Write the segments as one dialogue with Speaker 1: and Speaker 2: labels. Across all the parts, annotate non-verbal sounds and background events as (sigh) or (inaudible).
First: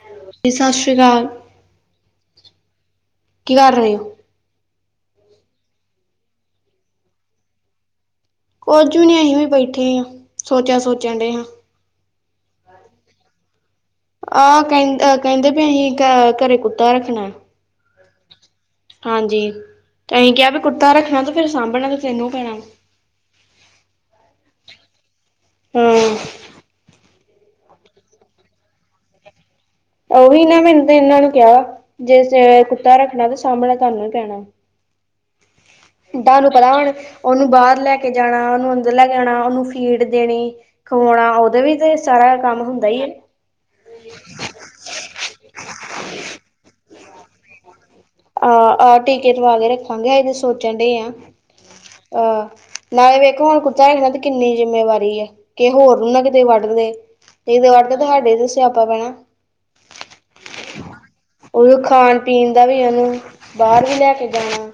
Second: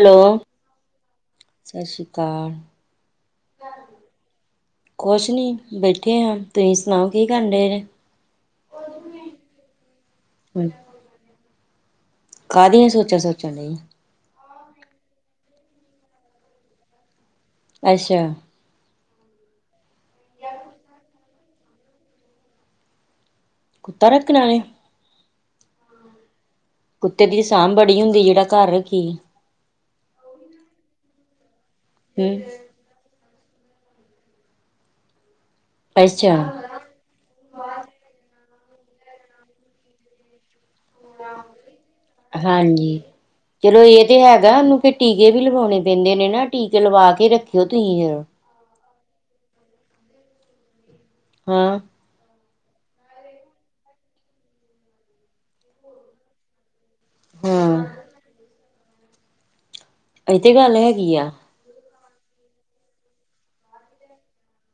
Speaker 1: Hello
Speaker 2: ਜੀ ਸਤਿ ਸ਼੍ਰੀ ਅਕਾਲ
Speaker 1: ਸਤਿ ਸ੍ਰੀ ਅਕਾਲ।
Speaker 2: ਕੀ ਕਰ ਰਹੇ ਹੋ
Speaker 1: ਕੁਛ ਨੀ, ਬੈਠੇ ਹਾਂ, ਤੁਸੀ ਸੁਣਾਓ ਕੀ ਕਰਨ ਦੇ ਜੇ
Speaker 2: ਕੁੱਝ ਵੀ ਨੀ ਅਸੀਂ ਵੀ ਬੈਠੇ ਹਾਂ, ਸੋਚਾਂ ਸੋਚਣ ਦਏ ਹਾਂ
Speaker 1: ਕਾਹਦੀਆਂ ਸੋਚਾਂ ਸੋਚਣ ਦਏ ਜੇ
Speaker 2: ਆਹ ਕਹਿੰ ਕਹਿੰਦੇ ਵੀ ਅਸੀਂ ਇਕ ਘਰੇ ਕੁੱਤਾ ਰੱਖਣਾ
Speaker 1: ਅੱਛਾ
Speaker 2: ਹਾਂਜੀ, ਤੇ ਅਸੀਂ ਕਿਹਾ ਵੀ ਕੁੱਤਾ ਰੱਖਣਾ ਤੇ ਫਿਰ ਸਾਂਭਣਾ ਤੇ ਤੈਨੂੰ ਪੈਣਾ
Speaker 1: ਕੁੱਤਾ ਰੱਖਣਾ ਨੇ
Speaker 2: ਹਮ
Speaker 1: ਕੁੱਤੇ ਦੀ ਸਾਂਭ ਬੜੀ ਹੁੰਦੀ, ਜਿਹੜਾ ਘਰ ਰੱਖੀ
Speaker 2: ਉਹੀ ਨਾ ਮੈਨੂੰ ਤੇ ਇਹਨਾਂ ਨੂੰ ਕਿਹਾ ਵਾ, ਜੇ
Speaker 1: ਹਮ
Speaker 2: ਕੁੱਤਾ ਰੱਖਣਾ ਤੇ ਸਾਂਭਣਾ ਤੁਹਾਨੂੰ ਪੈਣਾ
Speaker 1: ਅੱਛਾ
Speaker 2: ਤੁਹਾਨੂੰ ਪਤਾ ਹੁਣ, ਉਹਨੂੰ ਬਾਹਰ ਲੈ ਕੇ ਜਾਣਾ ਉਹਨੂੰ ਅੰਦਰ ਲੈ ਕੇ ਆਉਣਾ ਉਹਨੂੰ ਫੀਡ ਦੇਣੀ ਖਵਾਉਣਾ, ਉਹਦੇ ਵੀ ਤੇ ਸਾਰਾ ਕੰਮ ਹੁੰਦਾ
Speaker 1: ਹਾਂਜੀ
Speaker 2: ਹੀ ਹੈ
Speaker 1: ਚਲੋ ਇਹ ਤੇ ਹੈਗਾ ਉਹਨੂੰ ਫਿਰ ਟੀਕੇ ਵੀ ਲਗਾਉਣੇ ਪੈਂਦੇ ਨੇ ਨਾ ਟੀਕੇ ਲਵਾ ਕੇ ਰੱਖਿਓ ਤੁਸੀਂ
Speaker 2: ਆਹ, ਆਹ ਟੀਕੇ ਲਵਾ ਕੇ ਰੱਖਾਂਗੇ ਹਜੇ ਸੋਚਣ ਦਏ ਆ
Speaker 1: ਹਾਂ
Speaker 2: ਅ ਨਾਲੇ ਵੇਖੋ ਹੁਣ ਕੁੱਤਾ ਹੈਗਾ ਤੇ ਕਿੰਨੀ ਜਿੰਮੇਵਾਰੀ ਹੈ ਕਿ ਹੋਰ ਨੂੰ ਨਾ ਕਿਤੇ ਵੱਢ ਦੇਵੇ ਜੇ ਕਿਤੇ
Speaker 1: ਹਾਂ
Speaker 2: ਵੱਢਤਾ ਤਾਂ ਹਾਡੇ ਤੇ ਹੀ ਸਿਆਪਾ ਪੈਣਾ।
Speaker 1: ਇਹ ਤੇ ਗੱਲ ਹੈਗੀ ਆ।
Speaker 2: ਉਹ ਖਾਣ ਪੀਣ ਦਾ ਵੀ ਉਹਨੂੰ, ਬਾਹਰ ਵੀ ਲੈ ਕੇ ਜਾਣਾ।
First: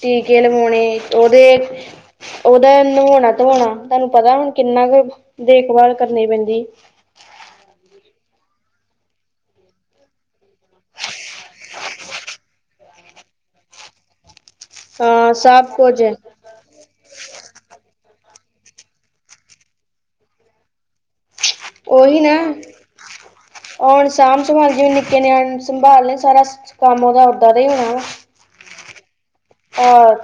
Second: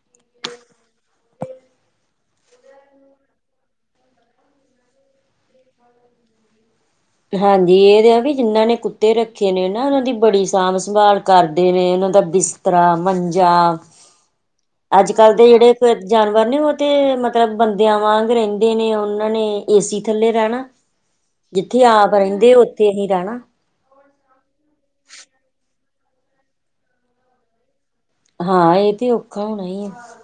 Speaker 2: ਟੀਕੇ ਲਵਾਉਣੇ ਉਹਦੇ ਉਹਦਾ ਨਵਾਉਣਾ ਧਵਾਉਣਾ, ਤੁਹਾਨੂੰ ਪਤਾ ਹੁਣ ਕਿੰਨਾ ਕੁ ਦੇਖਭਾਲ ਕਰਨੀ ਪੈਂਦੀ।
Speaker 1: ਹਾਂਜੀ ਇਹ ਤਾਂ ਆ ਵੀ ਜਿਹਨਾਂ ਨੇ ਕੁੱਤੇ ਰੱਖੇ ਨੇ ਨਾ ਉਹਨਾਂ ਦੀ ਬੜੀ ਸਾਂਭ ਸੰਭਾਲ ਕਰਦੇ ਨੇ ਉਹਨਾਂ ਦਾ ਬਿਸਤਰਾ, ਮੰਜਾ,
Speaker 2: ਹਾਂ
Speaker 1: ਅੱਜ-ਕੱਲ ਦੇ
Speaker 2: ਸਭ
Speaker 1: ਜਿਹੜੇ
Speaker 2: ਕੁਝ
Speaker 1: ਜਾਨਵ ਵਰ ਨੇ ਉਹ ਤੇ, ਮਤਲਬ ਬੰਦਿਆਂ ਵਾਂਗ ਰਹਿੰਦੇ ਨੇ ਉਹਨਾਂ ਨੇ ਏਸੀ ਥੱਲੇ ਰਹਿਣਾ। ਜਿੱਥੇ ਆਪ ਰਹਿੰਦੇ, ਉੱਥੇ ਹੀ ਰਹਿਣਾ।
Speaker 2: ਔਰ ਸਾਂਭ-ਸੰਭਾਲ ਜਿਵੇਂ ਨਿੱਕੇ ਨਿਆਣੇ ਸੰਭਾਲਨੇ, ਸਾਰਾ ਕੰਮ ਉਹਦਾ ਓਦਾਂ ਦਾ ਹੀ ਹੋਣਾ ਵਾ।
Speaker 1: ਹਾਂ, ਇਹ ਤੇ ਹੋਣਾ ਹੀ ਆ
Speaker 2: ਅਹ!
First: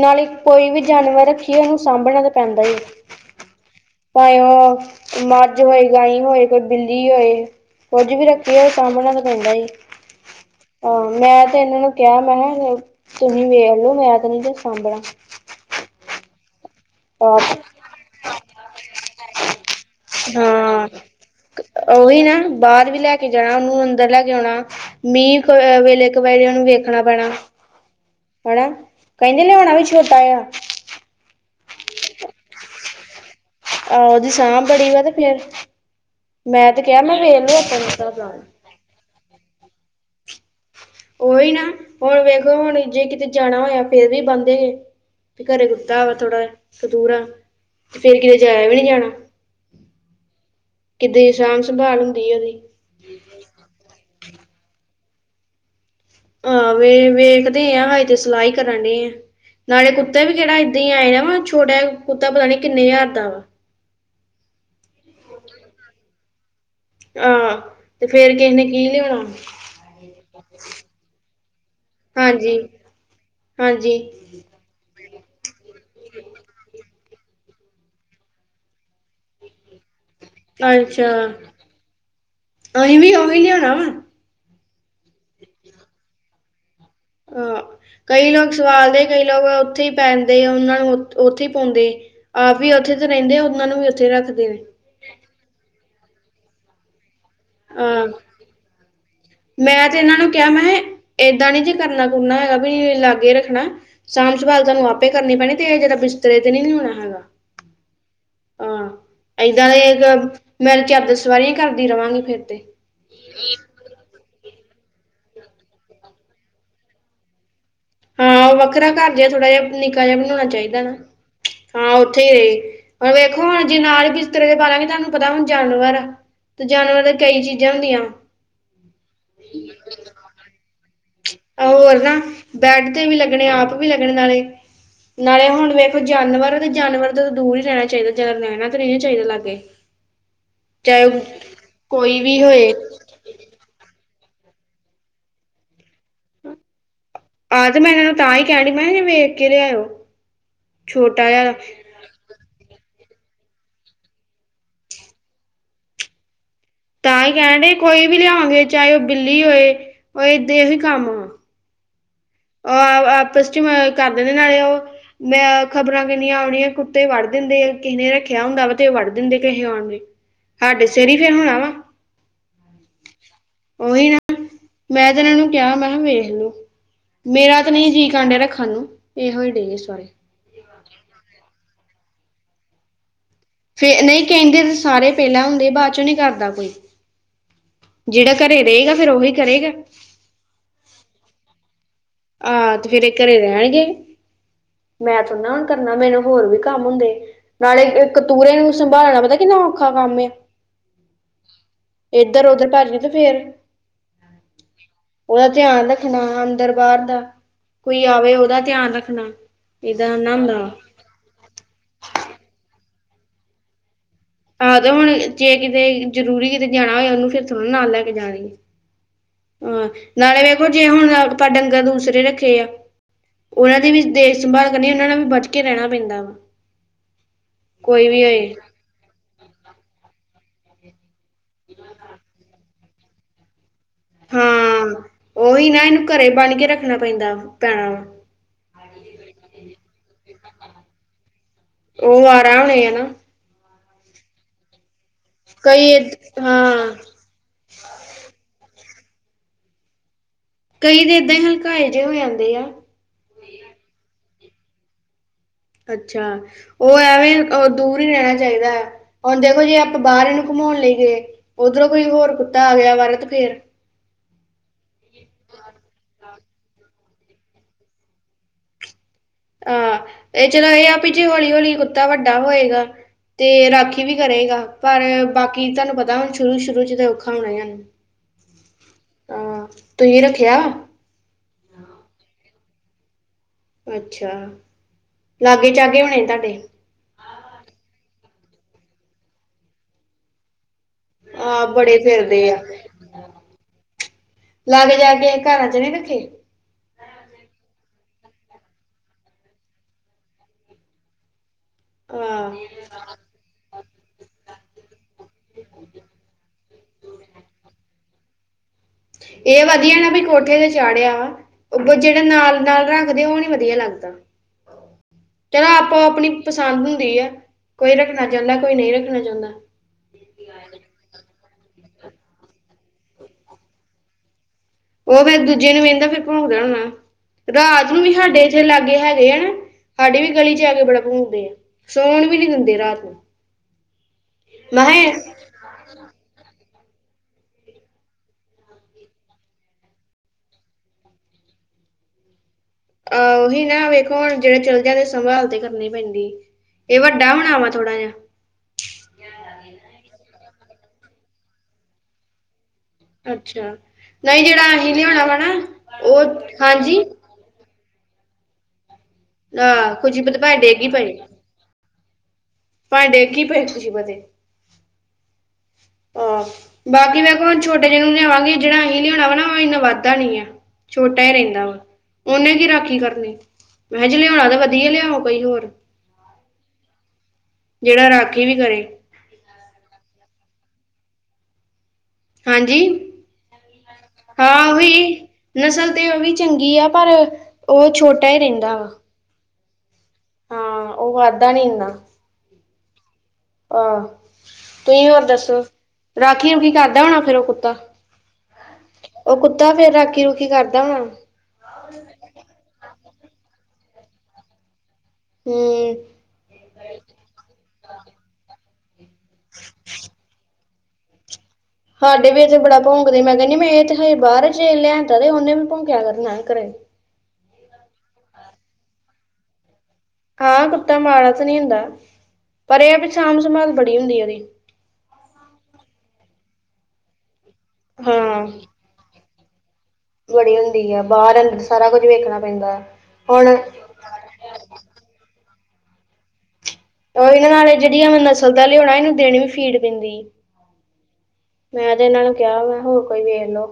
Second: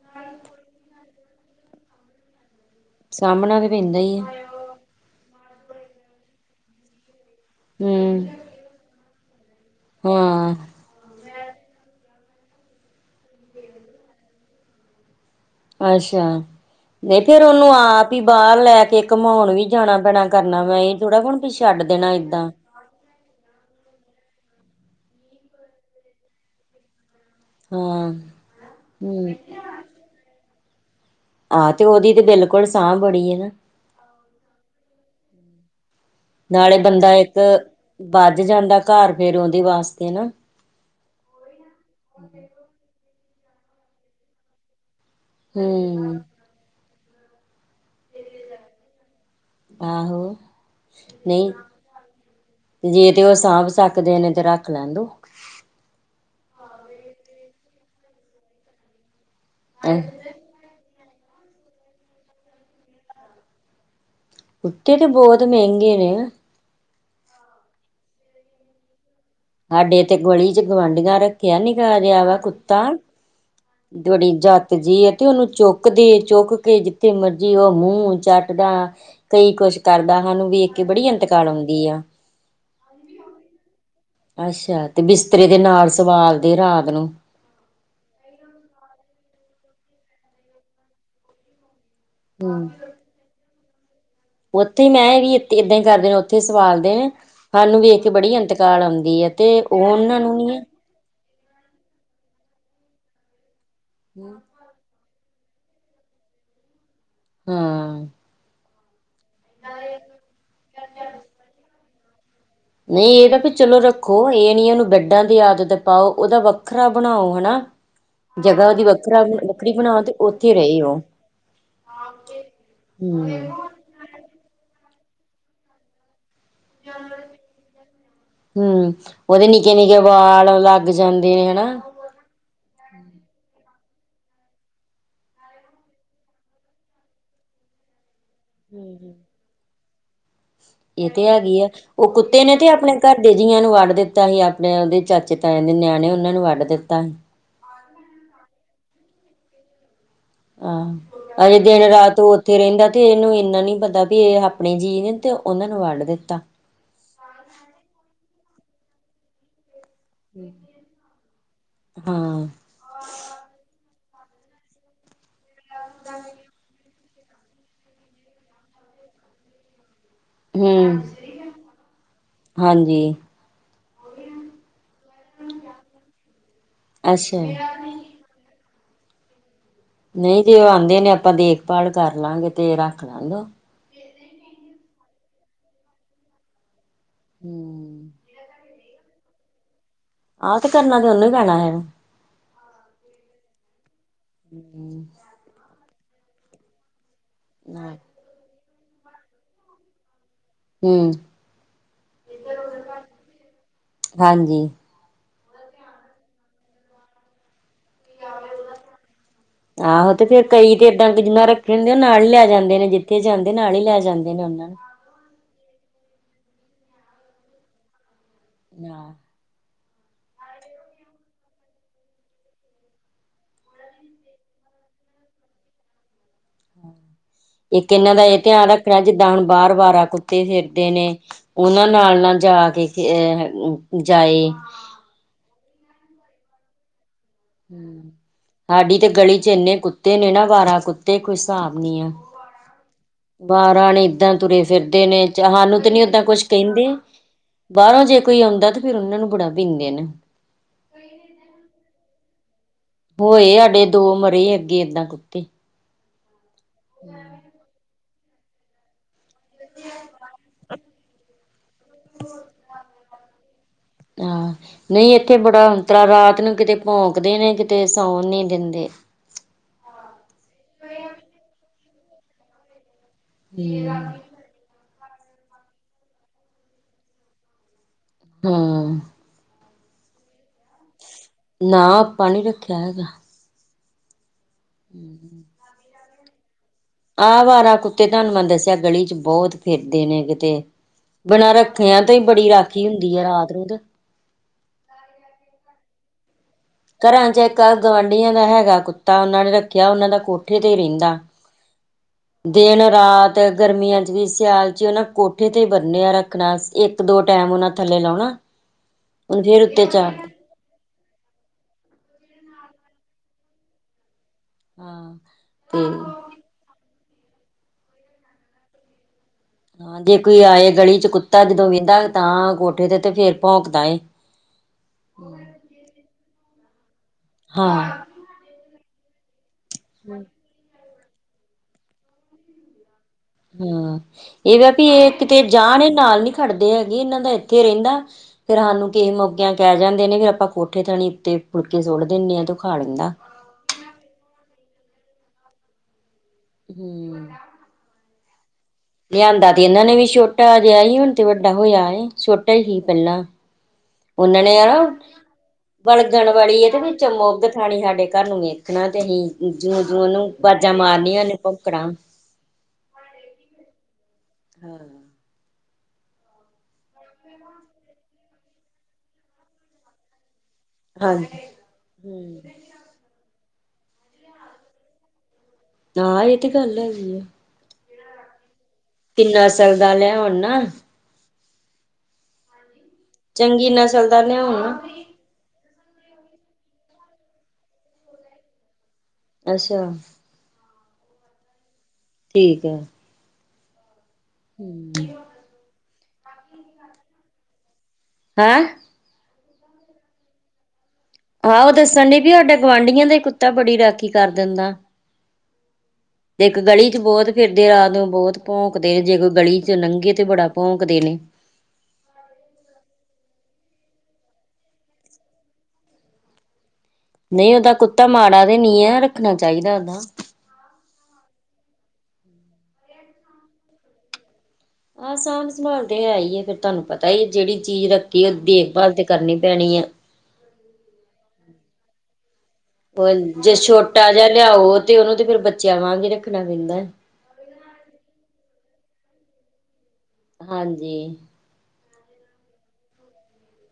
Speaker 2: ਨਾਲੇ ਕੋਈ ਵੀ ਜਾਨਵਰ ਰੱਖੀਏ ਉਹਨੂੰ ਸਾਂਭਣਾ ਤਾਂ ਪੈਂਦਾ ਈ ਆ।
Speaker 1: ਸਾਂਭਣਾ ਤੇ ਪੈਂਦਾ ਈ
Speaker 2: ਭਾਂਵੇ ਉਹ ਮੱਝ ਹੋਏ, ਗਾਂਈ ਹੋਏ, ਬਿੱਲੀ ਹੋਏ। ਕੁੱਝ
Speaker 1: ਹਮ
Speaker 2: ਵੀ ਰੱਖੀਏ, ਉਹ ਸਾਂਭਣਾ ਤਾਂ ਪੈਂਦਾ ਈ ਏ।
Speaker 1: ਹਾਂ।
Speaker 2: ਹਾਂ, ਮੈਂ ਤੇ ਇਹਨਾਂ ਨੂੰ ਕਿਹਾ, ਮੈਂ ਕਿਹਾ ਤੁਹੀ ਵੇਖਲੋ ''ਮੈਂ ਤੇ ਨਹੀ ਜੇ ਸਾਂਭਣਾ।
Speaker 1: ਅੱਸ਼ਾ। ਨਹੀਂ, ਫੇਰ ਉਹਨੂੰ ਆਪ ਹੀ ਬਾਹਰ ਲੈਕੇ ਘਂਮਾਉਣ ਵੀ ਜਾਣਾ ਪੈਣਾ ਕਰਨਾ,
Speaker 2: ਹਾਂ
Speaker 1: ਇਹ ਥੋੜਾ ਕੇ ਹੁਣ ਵੀ ਛੱਡ ਦੇਣਾ।
Speaker 2: ਉਹੀ
Speaker 1: ਏਦਾਂ
Speaker 2: ਬਾਹਰ ਵੀ ਲੈਕੇ ਜਾਣਾ, ਉਹਨੂੰ ਅੰਦਰ ਲੈਕੇ ਆਉਣਾ। ਮੀਂਹ ਵੇਲੇ ਕ ਵੇਲੇ ਉਹਨੂੰ ਵੇਖਣਾ ਪੈਣਾ।
Speaker 1: ਹਾਂ
Speaker 2: ਹਣਾ,
Speaker 1: ਹਮ
Speaker 2: ਕਹਿੰਦੇ ਲਿਆਉਣਾ ਵੀ ਛੋਟਾ ਯਾ।
Speaker 1: ਆਹ! ਤੇ ਉਹਦੀ ਤੇ ਬਿਲਕੁਲ ਸਾਂਭ ਬੜੀ ਏ ਨਾ।
Speaker 2: ਆਹੋ, ਜੇ ਸਾਂਭ ਬੜੀ ਵਾ ਤੇ ਫੇਰ, ''ਮੈਂ
Speaker 1: ਨਾਲੇ
Speaker 2: ਤੇ ਕਿਹਾ,
Speaker 1: ਬੰਦਾ
Speaker 2: ਮੈਂ
Speaker 1: ਇੱਕ
Speaker 2: ਵੇਖਲੋ ਆਪਣਾ ਸ੍ਹਾਬ
Speaker 1: ਵੱਧ
Speaker 2: ਲਾਕੇ।
Speaker 1: ਜਾਂਦਾ ਘਰ ਫੇਰ ਉਹਦੇ ਵਾਸਤੇ ਨਾ
Speaker 2: ਉਹੀ ਨਾ, ਹੁਣ ਵੇਖੋ ਹੁਣ ਜੇ ਕਿਤੇ ਜਾਣਾ ਹੋਇਆ ਫੇਰ ਵੀ, ਬੰਦਸ ਤੇ ਘਰੇ ਕੁੱਤਾ ਵਾ
Speaker 1: ਹਮ
Speaker 2: ਥੋੜਾ, ਕਤੂਰਾ, ਤੇ ਫੇਰ ਕਿਤੇ ਜਾਇਆ ਵੀ ਨਹੀਂ ਜਾਣਾ।
Speaker 1: ਆਹੋ।
Speaker 2: ਕਿੱਦੇ
Speaker 1: ਨਹੀਂ
Speaker 2: ਸਾਂਭ-ਸੰਭਾਲ ਹੁੰਦੀ ਆ, ਉਹਦੀ।
Speaker 1: ਜੇ ਤੇ ਉਹ ਸਾਂਭ ਸਕਦੇ ਨੇ, ਤੇ ਰੱਖ ਲੈਣ ਦੋ।
Speaker 2: ਆਹ, ਵੇ, ਵੇਖਦੇ ਆ ਹਜੇ ਤੇ ਸਲਾਹ‌ ਈ ਕਰਨਡੇ ਆ, ਨਾਲੇ ਕੁੱਤੇ ਵੀ ਕਿਹੜਾ ਏਦਾਂ ਹੀ ਆਏ ਨਾ ਵਾ, ਛੋਟਾ ਕੁੱਤਾ ਪਤਾ ਨੀ ਕਿੰਨੇ ਹਜ਼ਾਰ ਦਾ ਵਾ।
Speaker 1: ਕੁੁੱਤੇ ਤੇ, ਬਹੁਤ ਮਹਿੰਗੇ ਨੇ।
Speaker 2: ਆਹ! ਤੇ ਫੇਰ ਕਿਹੇ ਨੇ ਕੀ ਲਿਆਉਣਾ।
Speaker 1: ਸਾਡੇ ਇੱਥੇ ਗਲੀ'ਚ ਗੁਆਂਢੀਆਂ ਰੱਖ ਰੱਖਿਆ ਨੀ ਜਾ ਰਿਹਾ ਵਾ
Speaker 2: ਹਾਂਜੀ
Speaker 1: ਕੁੱਤਾ।
Speaker 2: ਹਾਂਜੀ
Speaker 1: ਬੜੀ ਜੱਤ ਜੀ ਆ, ਤੇ ਉਹਨੂੰ ਚੁੱਕ ਚੁੱਕਦੇ-ਚੁੱਕਕੇ ਜਿੱਥੇ ਮਰਜ਼ੀ ਉਹਦਾ ਮੂੰਹ ਚੱਟਦਾ, ਕਈ ਕੁਛ ਕਰਦਾ, ਹਾੰਨੁ ਵੇਖਕੇ ਬੜੀ ਅੰਤਕਾਲ ਆਉਂਦੀ ਆ।
Speaker 2: ਅਹੀ ਵੀ, ਉਵੇਂ ਲਿਆਣਾ ਵਾ।
Speaker 1: ਅੱਛਾ, ਤੇ ਬਿਸਤਰੇ ਦੇ ਨਾਲ ਸਵਾਲਦੇ ਰਾਤ ਨੂੰ।
Speaker 2: ਹਾਂ ਕਈ ਲੋਕ ਸਵਾਲਦੇ, ਕਈ ਲੋਕ ਉੱਥੇ ਹੀ ਪੈਂਦੇ, ਉਹਨਾਂ ਨੂੰ ਉੱਥੇ ਈ ਪਾਉਂਦੇ ਆ। ਆਪ
Speaker 1: ਹੂੰ
Speaker 2: ਵੀ ਉੱਥੇ ਤੇ ਰਹਿੰਦੇ, ਉਹਨਾਂ ਨੂੰ ਵੀ ਉੱਥੇ ਰੱਖ
Speaker 1: ਉੱਥੇ ਈ ''ਮੈਂ ਵੀ ਏਦਾਂ ਹੀ ਕਰਦੇ ਨੇ ਉੱਥੇ ਸਵਾਲਦੇ ਨੇ, ਹਾਂਨੂੰ
Speaker 2: ਹਾਂ
Speaker 1: ਵੇਖਕੇ ਬੜੀ ਅੰਤ ਕਾਲ ਆਉਂਦੀ ਆ, ਤੇ ਉਹ ਉਹਨਾਂ ਨੂੰ ਨੀ
Speaker 2: ਇਹਦਾਂ ਨੀ ਜੇ ਕਰਨਾ-ਕੁਰਨਾ ਹੈਗਾ ਵੀ ਲਾਗੇ ਰੱਖਣਾ, ਸਾਂਭ-ਸੰਭਾਲ ਤੁਹਾਨੂੰ ਆ ਪੇ ਕਰਨੀ ਪੈਣੀ, ਤੇ ਇਹ ਜਿਆਦਾ ਬਿਸਤਰੇ ਤੇ ਨੀ ਲਿਆਉਣਾ ਹੈਗਾ।
Speaker 1: ਹਾਂ।
Speaker 2: ਹਾਂ, ਏਦਾਂ ਦੇ ''ਮੈਂ ਤ ਚਾਦਰ ਸਫਾਰੀਆਂ ਕਰਦੀ ਰ੍ਹਵਾਂਗੀ ਫੇਰ ਤੇ।
Speaker 1: ਨਹੀਂ, ਇਹ ਤਾਂ ਵੀ ਚਲੋ ਰੱਖ- ਖੋ, ਇਹ ਨੀ ਉਹਨੂੰ ਬੈਡਾਂ ਦੀ ਆਦਤ ਪਾਓ, ਉਹਦਾ ਵੱਖਰਾ ਬਣਾਓ ਹਨਾ।
Speaker 2: ਹਾਂ ਉਹ
Speaker 1: ਜਗ੍ਹਾ ਉਹਦੀ
Speaker 2: ਵੱਖਰਾ
Speaker 1: ਵੱਖਰ,
Speaker 2: ਘਰ ਜਿਹਾ ਥੋੜਾ ਜਿਹਾ
Speaker 1: ਵੱਖਰੀ ਬਣਾਓ
Speaker 2: ਨਿੱਕਾ
Speaker 1: ਤੇ
Speaker 2: ਜਿਹਾ ਬਣਾਉਣਾ
Speaker 1: ਉਥੇ ਰਹੇ
Speaker 2: ਚਾਹੀਦਾ ਨਾ
Speaker 1: ਉਹ।
Speaker 2: ਹਾਂ, ਉਥੇ ਹੀ ਰਹੇ, ਹਣ
Speaker 1: ਹਮ
Speaker 2: ਵੇਖੋ ਹਾਂ ਹੁਣ ਜੇ ਨਾਲ ਬਿ ਸਤਰੇ ਤੇ ਪਾਲਾਂਗੇ ਤੁਹਾਨੂੰ ਪਤਾ ਹੁਣ ਜਾਨਵਰ ਆ, ਤੇ ਜਾਨਵਰ ਦੀ ਕਈ ਚੀਜ਼ਾਂ ਹੁੰਦੀਆਂ ਵਾ।
Speaker 1: ਹੂੰ, ਉਹਦੇ ਨਿਕੇ-ਨਿਕੇ ਵਾਲ ਲ
Speaker 2: ਹੋਰ ਨਾ, ਬੈਡ ਤੇ ਵੀ ਲੱਗਣੇ, ਆਪ ਵੀ ਲੱਗਣੇ ਨਾਲੇ ਨਾਲੇ ਹੁਣ ਵੇਖੋ ਜਾਨਵਰ ਆ, ਤੇ ਜਾਨਵਰ ਤੋ ਤ ਦੂਰ ਹੀ ਰਹਿਣਾ ਚਾਹੀਦਾ ਜਗਰ ਰਹਿਣਾ ਤਾਂ
Speaker 1: ਹਮ
Speaker 2: ਨਹੀ
Speaker 1: ਹਮ
Speaker 2: ਚਾਹੀਦਾ ਲਾਗੇ। ਚਾਹੇ
Speaker 1: ਇਹ
Speaker 2: ਉਹ
Speaker 1: ਤੇ ਹੈਗੀ ਐ, ਉਹ
Speaker 2: ਕੋਈ ਵੀ
Speaker 1: ਕੁੱਤੇ ਨੇ ਤੇ
Speaker 2: ਹੋਏ
Speaker 1: ਆਪਣੇ ਘਰ ਦੇ ਜੀਆਂ ਨੂੰ ਵੱਢ ਦਿੱਤਾ ਸੀ, ਆਪਣੇ ਉਹਦੇ ਚਾਚੇ ਤਾਇਆਂ ਦੇ ਨਿਆਣੇ, ਉਹਨਾਂ ਨੂੰ ਵੱਢ ਦਿੱਤਾ ਸੀ।
Speaker 2: ਆਹ ਤੇ ਮੈ ਇਹਨਾਂ ਨੂੰ ਤਾਂ ਹੀ ਕਹਿਣ ਡਈ, ਮਹਾਂ ਮੈਂ ਵੇਖ ਕੇ ਲਿਆਇਓ। ਛੋਟਾ
Speaker 1: ਆਹ
Speaker 2: ਜਿਹਾ
Speaker 1: ਅਰੇ ਦਿਨ ਰਾਤ ਹੋ ਤੇ ਰਹਿੰਦਾ ਤੇ ਇਹਨੂੰ ਇੰਨਾ ਨੀ ਪਤਾ ਵੀ ਇਹ ਆਪਣੇ ਜੀਅ ਨੇ, ਤੇ ਉਹਨਾਂ ਨੂੰ ਵੱਢ ਦਿੱਤਾ।
Speaker 2: ਤਾਂਹੀ ਕਹਿਣ ਡਈ ਕੋਈ ਵੀ ਲਿਆਵਾਂਗੇ, ਚਾਹੇ ਉਹ ਬਿੱਲੀ ਹੋਏ ਉਹ ਏਦੇ ਵੀ ਕੰਮ ਆਉਣਾ।
Speaker 1: ਹੂੰ,
Speaker 2: ਉਹ ਆਪਸ ਚ ਕਰ ਦਿੰਦੇ ਨਾਲੇ ਉਹ, ਮੈਂ ਖਬਰਾਂ ਕਿੰਨੀਆਂ ਆਉਣੀਆਂ ਕੁ ਤੇ ਵੱਢ ਦਿੰਦੇ ਕਿਸੇ ਨੇ ਰੱਖਿਆ ਹੁੰਦਾ, ਤੇ ਉਹ ਵੱਢ ਦਿੰਦੇ ਕਿਸੇ ਆਉਣ ਦੇ। ਸਾਡੇ
Speaker 1: ਹਮ
Speaker 2: ਸਵੇਰੇ ਫੇਰ ਹੋਣਾ ਵਾ, ਹਾਂਜੀ।
Speaker 1: ਹਾਂਜੀ
Speaker 2: ਉਹੀ ਨਾ, ਮੈਂ ਤੇ ਇਹਨਾਂ ਨੂੰ ਕਿਹਾ, ਮੈਂ ਕਿਹਾ ਵੇਖਲੋ।
Speaker 1: ਅੱਛਾ
Speaker 2: ਮੇਰਾ ਤਾਂ ਨਹੀਂ ਜੀਅ ਕਰਨ ਡਿਆ ਰੱਖਣ ਨੂੰ, ਇਹੋ ਹੀ ਡਈ ਸਾਰੇ।
Speaker 1: ਨਹੀ ਜੇ ਉਹ ਆਂਦੇ ਨੇ, ਆਪਾਂ ਦੇਖਭਾਲ ਕਰ ਲਾਂਗੇ, ਤੇ ਰੱਖ ਲਾਂਗੇ ਉਹ।
Speaker 2: ਫੇ ਨਹੀ ਕਹਿੰਦੇ ਤੇ ਸਾਰੇ ਪਹਿਲਾਂ ਹੁੰਦੇ, ਬਾਅਦ ਚੋਂ ਨੀ ਕਰਦਾ ਕੋਈ।
Speaker 1: ਹੂੰ,
Speaker 2: ਜਿਹੜਾ ਘਰੇ ਰਹੇਗਾ, ਫੇਰ ਉਹੀ ਕਰੇਗਾ।
Speaker 1: ਆਹ ਤੇ ਕਰਨਾ, ਤੇ ਉਹਨੂੰ ਹੀ ਪੈਣਾ ਐ।
Speaker 2: ਆਹ ਤੇ ਫੇਰ ਇਹ ਘਰੇ ਰਹਿਣਗੇ।
Speaker 1: ਹਮ
Speaker 2: ਮੈਂ ਥੋੜ੍ਹਾ ਹੁਣ ਕਰਨਾ, ਮੈਨੂੰ ਹੋਰ ਵੀ ਕੰਮ ਹੁੰਦੇ। ਨਾਲੇ ਕਤੂਰੇ ਨੂੰ ਸੰਭਾਲਣਾ, ਪਤਾ ਕਿੰਨਾ ਔਖਾ ਕੰਮ ਐ। ਏਧਰ ਓਧਰ ਭੱਜ ਗਈ ਤੇ ਫੇਰ
Speaker 1: ਹਾਂਜੀ
Speaker 2: ਉਹਦਾ ਧਿਆਨ ਰੱਖਣਾ, ਅੰਦਰ- ਬਾਹਰ ਦਾ। ਕੋਈ ਆਵੇ ਉਹਦਾ ਧਿਆਨ ਰੱਖਣਾ, ਇਹਦਾ ਨਮ ਦਾ।
Speaker 1: ਟੰਗ ਜਿੰਨਾ ਰੱਖੇ ਹੁੰਦੇ, ਉਹ ਨਾਲ ਹੀ ਲੈ ਜਾਂਦੇ ਨੇ, ਜਿੱਥੇ ਜਾਂਦੇ ਨਾਲ ਹੀ ਲੈ ਜਾਂਦੇ ਨੇ। ਉਹਨਾਂ ਨੂੰ
Speaker 2: ਆਹੋ ਤੇ ਹੁਣ ਜੇ ਕਿਤੇ ਜ਼ਰੂਰੀ ਕਿਤੇ ਜਾਣਾ ਹੋਏ, ਉਹਨੂੰ ਫੇਰ ਥੋੜ੍ਹਾ ਨਾਲ ਲੈ ਕੇ ਜਾਣਗੇ।
Speaker 1: ਨਾ
Speaker 2: ਹਾਂ, ਨਾਲੇ ਵੇਖੋ ਜੇ ਹੁਣ ਆਪਾਂ ਡੰਗਰ ਦੂਸਰੇ ਰੱਖੇ ਆ ਉਹਨਾਂ ਦੀ ਵੀ ਦੇਖ ਸੰਭਾਲ ਕਰਨੀ, ਉਹਨਾਂ ਨਾਲ ਵੀ ਬਚ ਕੇ ਰਹਿਣਾ ਪੈਂਦਾ ਵਾ।
Speaker 1: ਇੱਕ
Speaker 2: ਕੋਈ
Speaker 1: ਇਹਨਾਂ
Speaker 2: ਵੀ
Speaker 1: ਦਾ ਇਹ
Speaker 2: ਹੋਏ
Speaker 1: ਧਿਆਨ ਰੱਖਣਾ, ਜਿੱਦਾਂ ਹੁਣ ਬਾਹਰ ਅਵਾਰਾ ਕੁੱਤੇ ਫਿਰਦੇ ਨੇ। ਉਹਨਾਂ ਨਾਲ ਨਾ ਜਾ ਕੇ ਕੇ ਜਾਏ, ਹਾਂ।
Speaker 2: ਉਹੀ ਨਾ ਇਹਨੂੰ ਘਰੇ ਬੰਨ੍ਹ ਕੇ ਰੱਖਣਾ ਪੈਂਦਾ ਵਾ। ਪੈਣਾ
Speaker 1: ਸਾਡੀ ਤੇ ਗਲੀ ਚ ਇੰਨੇ ਕੁੱਤੇ ਨੇ ਨਾ ਅਵਾਰਾ ਕੁੱਤੇ, ਕੋਈ ਹਿਸਾਬ ਨੀ। ਆ
Speaker 2: ਉਹ ਆਵਾਰਾ ਹੋਣੇ ਐ ਨਾ।
Speaker 1: ਅਵਾਰਾ ਨੀ, ਏਦਾਂ ਤੁਰੇ ਫਿਰਦੇ ਨੇ, ਸਾਨੂੰ
Speaker 2: ਕਈ
Speaker 1: ਤੇ ਨੀ ਓਦਾਂ
Speaker 2: ਏਦ-
Speaker 1: ਕੁਛ ਕਹਿੰਦੇ।
Speaker 2: ਹਾਂ
Speaker 1: ਬਾਹਰੋਂ ਜੇ ਕੋਈ ਆਉਂਦਾ, ਤੇ ਫੇਰ ਉਹਨਾਂ ਨੂੰ ਬੜਾ ਪੀਂਦੇ ਨੇ।
Speaker 2: ਕਈ ਦੇ ਏਦਾਂ ਹੀ ਹਲਕਾਏ ਜਿਹੇ ਹੋ ਜਾਂਦੇ ਆ।
Speaker 1: ਹੋਏ ਸਾਡੇ, ਦੋ ਮਰੇ ਅੱਗੇ ਏਦਾਂ ਕੁੱਤੇ।
Speaker 2: ਅੱਛਾ, ਉਹ ਐਵੇਂ ਦੂਰ ਹੀ ਰਹਿਣਾ ਚਾਹੀਦਾ ਐ। ਹੁਣ ਦੇਖੋ ਜੇ ਆਪਾਂ ਬਾਹਰ ਇਹਨੂੰ ਘੁੰਮਾਉਣ ਲਈ ਗਏ, ਉੱਧਰੋਂ ਕੋਈ ਹੋਰ ਕੁੱਤਾ ਆ ਗਿਆ, ਬਾਹਰੇ ਤੇ ਫੇਰ।
Speaker 1: ਹਾਂ, ਨਹੀ ਇੱਥੇ ਬੜਾ ਔਂਤਰਾ ਰਾਤ ਨੂੰ ਕਿਤੇ ਭੋਂਕਦੇ ਨੇ, ਕਿਤੇ ਸੌਣ ਨੀ ਦਿੰਦੇ।
Speaker 2: ਆਹ ਇਹ ਚਲੋ ਇਹ ਆ ਭੀ, ਜੇ ਹੌਲੀ-ਹੌਲੀ ਕੁੱਤਾ ਵੱਡਾ ਹੋਏਗਾ। ਤੇ
Speaker 1: ਹਾਂ
Speaker 2: ਰਾਖੀ ਵੀ ਕਰੇਗਾ, ਪਰ ਬਾਕੀ ਤੁਹਾਨੂੰ ਪਤਾ ਹੁਣ ਸ਼ੁਰੂ- ਸ਼ੁਰੂ ਚ ਤਾਂ ਔਖਾ ਹੋਣਾ ਹੈ ਤਹਾਨੂੰ।
Speaker 1: ਹੂੰ,
Speaker 2: ਹਾਂ, ਤੁਸੀਂ ਰੱਖਿਆ।
Speaker 1: ਨਾ ਆਪਾਂ ਨੀ ਰੱਖਿਆ ਹੈਗਾ।
Speaker 2: ਅੱਛਾ, ਲਾਗੇ- ਚਾਗੇ ਹੋਣੇ ਤੁਹਾਡੇ।
Speaker 1: ਆਹ ਅਵਾਰਾ ਕੁੱਤੇ ਤੁਹਾਨੂੰ ਮੈਂ ਦੱਸਿਆ, ਗਲੀ ਚ ਬਹੁਤ ਫਿਰਦੇ ਨੇ ਕਿਤੇ। ਬਿਨਾਂ
Speaker 2: ਆ ਬੜੇ
Speaker 1: ਰੱਖਿਆਂ ਤੋਂ ਹੀ ਬੜੀ
Speaker 2: ਫਿਰਦੇ ਆ
Speaker 1: ਰਾਖੀ ਹੁੰਦੀ ਐ, ਰਾਤ ਨੂੰ ਤੇ।
Speaker 2: ਲਾਗੇ ਜਾ ਕੇ ਅ ਘਰਾਂ ਚ ਨੇ ਰੱਖੇ।
Speaker 1: ਘਰਾਂ ਚ ਇੱਕ ਗੁਵਆਂਢੀਆਂ ਦਾ ਹੈਗਾ ਕੁੱਤਾ ਉਹਨਾਂ ਨੇ ਰੱਖਿਆ ਉਹਨਾਂ ਦਾ ਕੋਠੇ ਤੇ ਹੀ ਰਹਿੰਦਾ।
Speaker 2: ਆ
Speaker 1: ਦਿਨ-ਰਾਤ ਗਰਮੀਆਂ ਚ ਵੀ, ਸਿਆਲ ਚ ਉਹ ਨਾ ਕੋਠੇ ਤੇ ਬਨਿਆ ਰੱਖਣਾ ਇੱਕ-ਦੋ ਟੈਮ ਉਹਨਾ ਥੱਲੇ ਲਾਉਣਾ। (inaudible) ਫੇਰ
Speaker 2: ਇਹ
Speaker 1: ਉੱਤੇ
Speaker 2: ਵਧੀਆ ਨਾ
Speaker 1: ਚਾੜ
Speaker 2: ਬ ਕੋਠੇ ਦੇ ਚਾੜਿਆ ਵਾ ਉਹ ਜਿਹੜਾ ਨਾਲ ਨਾਲ ਰੱਖਦੇ ਉਹ ਨੀ ਵਧੀਆ ਲੱਗਦਾ।
Speaker 1: ਹਾਂ
Speaker 2: ਚਲੋ
Speaker 1: ਤੇ
Speaker 2: ਆਪੋ- ਆਪਣੀ ਪਸੰਦ ਹੁੰਦੀ ਹੈ ਕੋਈ ਰੱਖਣਾ ਚਾਹੁੰਦਾ ਕੋਈ ਨਹੀਂ ਰੱਖਣਾ ਚਾਹੁੰਦਾ।
Speaker 1: ਹਾਂ, ਜੇ ਕੋਈ ਆਏ ਗਲੀ ਚ ਕੁੱਤਾ ਜਦੋਂ ਵੇਹਂਦਾ ਤਾਂ ਕੋਠੇ ਤੇ ਤੇ ਫੇਰ ਭੋਂਕਦਾ ਏ। (inaudible)
Speaker 2: ਉਹ ਫਿਕ-ਦੂਜੇ ਨੂੰ ਵੇਹਿੰਦਾ ਫੇਰ ਭੋਂਕਦਾ ਹੋਣਾ
Speaker 1: ਹਾਂ
Speaker 2: ਰਾਤ ਨੂੰ ਵੀ ਸਾਡੇ ਇਥੇ ਲਾਗੇ ਹੈਗੇ ਆ ਸਾਡੇ ਵੀ ਗਲੀ ਚ ਆ ਕੇ ਬੜਾ ਭੋਕਦੇ ਆ ਸੌਣ ਵੀ ਨੀ ਦਿੰਦੇ ਰਾਤ ਨੂੰ।
Speaker 1: ਹੂੰ, ਇਹ ਵੀ ਇਹ
Speaker 2: ਮਹੇ
Speaker 1: ਕਿਤੇ ਜਾਣ ਨਾਲ ਨਹੀਂ ਖੜਦੇ ਹੈਗੇ ਇਹਨਾਂ ਦਾ ਇੱਥੇ ਰਹਿੰਦਾ। ਫੇਰ ਸਾਨੂੰ ਕਿਸੇ ਮੋਕਿਆਂ ਕਹਿ ਜਾਂਦੇ ਨੇ ਫੇਰ ਆਪਾਂ ਕੋਠੇ ਥਣੀ ਉੱਤੇ ਫੁਲਕੇ ਸੁੱਟ ਦਿੰਦੇ ਹਾਂ ਤੇ ਖਾ ਲੈਂਦਾ
Speaker 2: ਆਹ ਉਹੀ ਨਾ ਵੇਖੋ ਹੁਣ ਜਿਹੜੇ ਚੱਲ ਜਾਂਦੇ ਸੰਭਾਲ ਤੇ ਕਰਨੀ ਪੈਂਦੀ ਇਹ
Speaker 1: ਹੂੰ
Speaker 2: ਵੱਡਾ ਹੋਣਾ ਵਾ। ਥੋੜਾ ਜਿਹਾ।
Speaker 1: ਲਿਆਂਦਾ ਤੇ ਇਹਨਾਂ ਨੇ ਵੀ ਛੋਟਾ ਜਿਹਾ ਸੀ ਹੁਣ ਤੇ ਵੱਡਾ ਹੋਇਆ ਇਹ। ਛੋਟਾ ਸੀ ਪਹਿਲਾਂ,
Speaker 2: ਅੱਛਾ
Speaker 1: ਉਹਨਾਂ
Speaker 2: ਨਹੀਂ
Speaker 1: ਨੇ
Speaker 2: ਜਿਹੜਾ
Speaker 1: ਯਾਰ
Speaker 2: ਅਸੀਂ ਲਿਆਉਣਾ ਵਾ ਨਾ
Speaker 1: ਬਲਦਣ
Speaker 2: ਉਹ
Speaker 1: ਵਾਲੀ ਤੇ ਵੀਚੇ
Speaker 2: ਹਾਂਜੀ
Speaker 1: ਉਧਰ ਖਾਣੀ ਸਾਡੇ ਘਰ ਨੂੰ ਵੇਖਣਾ ਤੇ ਅਸੀਂ
Speaker 2: ਹਾਂ
Speaker 1: ਜੂ-ਜੂ ਨੂੰ
Speaker 2: ਖੁਸ਼ੀਪਤ ਭਾਈ
Speaker 1: ਵਾਜਾਂ
Speaker 2: ਡਿੱਗ
Speaker 1: ਮਾਰਨੀਆਂ ਉਹਨੇ ਭੋਕੜਾਂ-
Speaker 2: ਭਾਂਡੇ ਕੀ ਭਏ ਤੁਸੀਂ ਪਤ
Speaker 1: ਹਾਂ (inaudible)
Speaker 2: ਹਾਂ। ਬਾਕੀ ਮੈਂ ਕਿਹਾ ਛੋਟੇ ਜਿਹੇ ਨੂੰ ਲਿਆਵਾਂਗੇ ਜਿਹੜਾ ਅਸੀ ਲਿਆਉਣਾ ਵਾ ਨਾ ਉਹ ਇੰਨਾ ਵੱਧਦਾ ਨੀ ਆ। ਛੋਟਾ
Speaker 1: ਹਾਂਜੀ
Speaker 2: ਰਹਿੰਦਾ ਵਾ
Speaker 1: ਹਮ
Speaker 2: ਉਹਹਨੇ ਕੀ ਰਾਖੀ ਕਰਨੀ? ਮੈਂ ਕਿਹਾ ਜੇ ਲਿਆਉਣਾ ਤਾਂ ਵਧੀਆ ਲਿਆਉੋ ਕੋਈ ਹੋਰ
Speaker 1: ਨਾ ਇਹ ਤੇ ਗੱਲ ਹੈਗੀ ਆ।
Speaker 2: ਜਿਹੜਾ ਰਾਖੀ ਵੀ ਕਰੇ।
Speaker 1: ਕਿੰਨਾ ਸਾਲ ਦਾ ਲਿਆਉਣ ਨਾ।
Speaker 2: ਹਾਂਜੀ।
Speaker 1: ਚੰਗੀ ਨਸਲ ਦਾ
Speaker 2: ਹਾਂ
Speaker 1: ਲਿਆਉਣ
Speaker 2: ਉਹੀ ਨਸਲ ਤਾਂ ਉਹ ਵੀ ਚੰਗੀ ਆ ਪਰ ਉਹ ਛੋਟਾ ਹੀ ਰਹਿੰਦਾ ਵਾ
Speaker 1: ਅੱਛਾ।
Speaker 2: ਹਾਂ, ਉਹ ਵਾਧਾ ਨੀ ਇੰਨਾ
Speaker 1: ਠੀਕ ਆ।
Speaker 2: ਆਹ ਤੁਸੀ ਹੋਰ ਦੱਸੋ ਰਾਖੀ-ਰੂਖੀ ਕਰਦਾ ਹੋਣਾ ਫੇਰ ਉਹ ਕੁੱਤਾ
Speaker 1: ਹੈਂ
Speaker 2: ਉਹ ਕੁੱਤਾ ਫੇਿਰ ਰਾਖੀ-ਰੂਖੀ ਕਰਦਾ ਹੋਣਾ।
Speaker 1: ਆਹ ਉਹ ਦੱਸਣ ਡੀ ਵੀ ਸਾਢੇ ਗੁਆਂਢੀਆਂ ਦਾ ਹੀ ਕੁੱਤਾ ਬੜੀ ਰਾਖੀ ਕਰ ਦਿੰਦਾ।
Speaker 2: ਹੂੰ
Speaker 1: ਤੇ ਇੱਕ ਗਲੀ ਚ ਬਹੁਤ ਫਿਰਦੇ ਰਾਤ ਨੂੰ ਬਹੁਤ। ਭੋਂਂਕਦੇ ਨੇ ਜੇ ਕੋਈ ਗਲੀ ਚ ਲੰਘੇ ਤੇ ਬੜਾ ਭੋਂਂਕਦੇ ਨੇ।
Speaker 2: ਸਾਡੇ ਵੀ ਇਥੇ ਬੜਾ ਭੋਂਕਦੇ ਮੈਂ ਕਹਿੰਦੀ ਮੈਂ ਇਹ ਤੇ ਹਜੇ ਬਾਹਰ, ਜੇ ਲਿਆਂਦਾ ਤੇ ਉਹਨੇ ਵੀ ਭੋਂਕਿਆ ਕਰਨਾ ਘਰੇ।
Speaker 1: ਨਹੀਂ, ਉਹਦਾ ਕੁੱਤਾ ਮਾੜਾ ਤੇ ਨਹੀਂ ਹੈ ਰੱਖਣਾ ਚਾਹੀਦਾ ਦਾਵਾ।
Speaker 2: ਹਾਂ, ਕੁੱਤਾ ਮਾੜਾ ਤਾਂ ਨਹੀਂ ਹੁੰਦਾ ਪਰ ਇਹ ਹੈ ਸਾਂਭ-ਸੰਭਾਲ ਬੜੀ ਹੁੰਦੀ ਉਹਦੀ।
Speaker 1: ਹਾ, ਸਾਂਭ-ਸੰਭਾਲ ਤੇ ਹੈ ਹੀ ਹੈ, ਫੇਰ ਤੁਹਾਨੂੰ ਪਤਾ ਹੀ ਜਿਹੜੀ ਚੀਜ਼ ਰੱਖੀ ਉਹ
Speaker 2: ਹਾਂ
Speaker 1: ਦੇਖਭਾਲ ਤੇ ਕਰਨੀ ਪੈਣੀ ਹੈ।
Speaker 2: ਬੜੀ ਹੁੰਦੀ ਹੈ ਬਾਹਰ-ਅੰਦਰ ਸਾਰਾ ਕੁੱਝ ਵੇਖਣਾ ਪੈਂਦਾ। ਹੁਣ
Speaker 1: ਜੇ ਛੋਟਾ ਜਿਹਾ ਲਿਆਓ ਤੇ ਉਹਨੂੰ ਤੇ ਫੇਿਰ ਬੱਚਿਆਂ ਵਾਂਗੇ ਰੱਖਣਾ ਪੈਂਦਾ।
Speaker 2: ਉਹ ਇਹਨਾਂ ਨਾਲ ਜਿਹੜੀ ਆ ਮੈਂ ਨਸਲ ਦਾ ਲਿਆਉਣਾ ਇਹਨੂੰ ਦੇਣੀ ਵੀ ਫੀਡ ਪੈਂਦੀ।
Speaker 1: ਹਾਂਜੀ।
Speaker 2: ਮੈਂ ਤੇ ਇਹਨਾਂ ਨੂੰ ਕਿਹਾ ਮੈਂ ਹੋਰ ਕੋਈ ਵੇਖ ਲੋੋ।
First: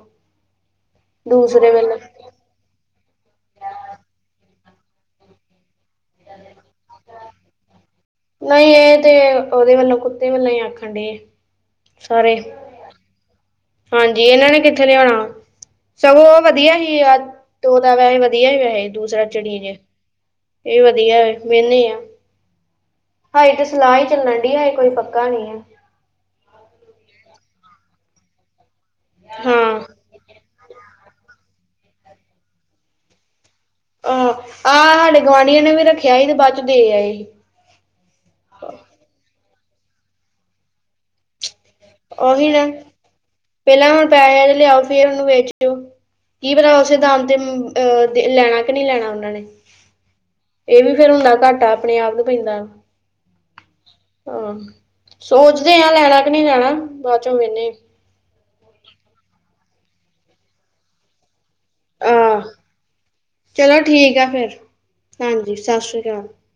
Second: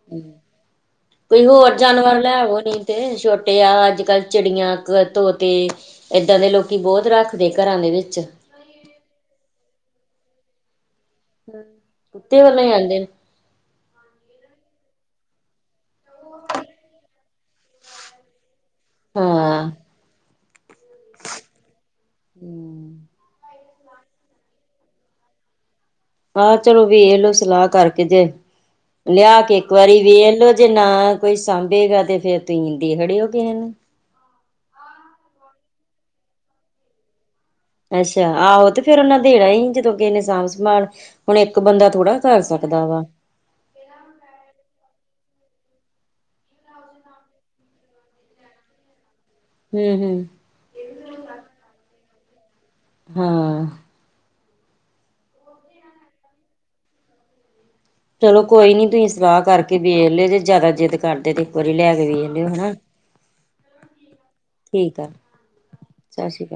Speaker 1: ਕੋਈ ਹੋਰ ਜਾਨਵਰ। ਲੈਵੋ ਨੀ ਤੇ ਛੋਟੇ ਆ ਅੱਜ ਕੱਲ ਚਿੜੀਆਂ ਤੋਤੇ। ਇਏਦਾਂ ਦੇ ਲੋਕੀ ਬਹੁਤ ਰੱਖਦੇ ਘਰਾਂ ਦੇ ਵਿੱਚ।
Speaker 2: ਨਹੀਂ ਇਹ ਤੇ ਉਹਦੇ ਵੱਲੋਂ ਕੁੱਤੇ ਵੱਲੋਂ ਹੀ ਆਖਣ ਡੇ।
Speaker 1: ਹਮ
Speaker 2: ਸਾਰੇ
Speaker 1: ਕੁੱਤੇ ਵੱਲੋਂ ਹੀ ਆਂਦੇ ਨੇ।
Speaker 2: ਹਾਂਜੀ ਇਹਨਾਂ ਨੇ ਕਿੱਥੇ ਲਿਆਉਣਾ। ਸਗੋਂ ਉਹ ਵਧੀਆ ਹੀ ਆ ਤੋਤਾਂ ਵੈਸੇ ਵਧੀਆ ਹੀ ਵੈਹੈ। ਦੂਸਰਾ ਚਿੜੀ
Speaker 1: ਹਾਂ
Speaker 2: ਜੇ ਇਹ ਵਧੀਆ ਆ ਵੇਣੇ ਆ। ਹਾਏ ਤੇ ਸਲਾਹੀ ਚੱਲਣ ਡੀ ਹਏ ਕੋਈ ਪੱਕਾ ਨੀ ਹੈ।
Speaker 1: ਆਹੋ ਚਲੋ ਵੇਖਲੋ ਸਲਾਹ ਕਰਕੇ ਜੇ ਲਿਆ ਕੇ ਇੱਕ
Speaker 2: ਹਾਂ
Speaker 1: ਵਾਰੀ ਵੇਖ ਲੋੋ ਜੇ ਨਾ। ਕੋਈ ਸਾਂਭੇਗਾ ਤੇ ਫੇਰ ਤੁਸੀਂ ਦੇ ਖੜੇ ਹੋ ਕਿਸੇ ਨੂੰ।
Speaker 2: ਹਾਂ ਆਹ ਸਾਡੇ ਗੁਆਂਢੀਆਂ ਨੇ ਵੀ ਰੱਖਿਆ ਹੀ ਤੇ ਬਾਅਦ ਚ ਦੇ ਆਏ ਹੀ।
Speaker 1: ਅੱਛਾ ਆਹੋ ਤੇ ਫੇਰ ਉਹਨਾ ਦੇਣਾ ਹੀ ਜਦੋਂ ਕਿਸਨੇ ਸਾਂਭ ਸੰਭਾਲ ਹੁਣ ਇੱਕ ਬੰਦਾ। ਥੋੜਾ ਕਰ
Speaker 2: ਉਓਹੀ ਨਾ
Speaker 1: ਸਕਦਾ ਵਾ
Speaker 2: ਪਹਿਲਾਂ ਹੁਣ ਪੈਹਿਆਂ ਦਾ ਲਿਆਓ ਫੇਰ ਉਹਨੂੰ ਵੇਚੋ। ਕੀ ਪਤਾ ਉਸੇ ਦਾਮ ਤੇ ਅਹ ਲੈਣਾ ਕਿ ਨਹੀਂ ਲੈਣਾ ਉਹਨਾਂ ਨੇ।
Speaker 1: ਹੂ ਹੂ।
Speaker 2: ਇਹ ਵੀ ਫੇਿਰ ਹੁੰਦਾ ਘਾਟਾ ਆਪਣੇ ਆਪ ਨੂੰ ਪੈਂਦਾ।
Speaker 1: ਹਾਂ।
Speaker 2: ਹਾਂ ਸੋਚਦੇ ਆ ਲੈਣਾ ਕਿ ਨਹੀਂ ਲੈਣਾ ਬਾਅਦ ਚੋਂ ਵੇਨੇ।
Speaker 1: ਚਲੋ ਕੋਈ ਨੀ ਤੁਹੀ ਸਲਾਹ ਕਰਕੇ ਵੇਚ ਲ ਜੇ ਜਿਆਦਾ ਜਿੱਦ ਕਰਦੇ ਤੇ। ਵਾਰੀ ਲੈ ਕੇ ਵਹੋ ਲਿਓ
Speaker 2: ਆਹ
Speaker 1: ਹਨਾ।
Speaker 2: ਚਲੋ ਠੀਕ ਆ ਫਿਰ
Speaker 1: ਠੀਕ ਆ
Speaker 2: ਹਾਂਜੀ ਸਤਿ ਸ੍ਰੀ ਅਕਾਲ।
Speaker 1: ਸਤਿ ਸ਼੍ਰੀ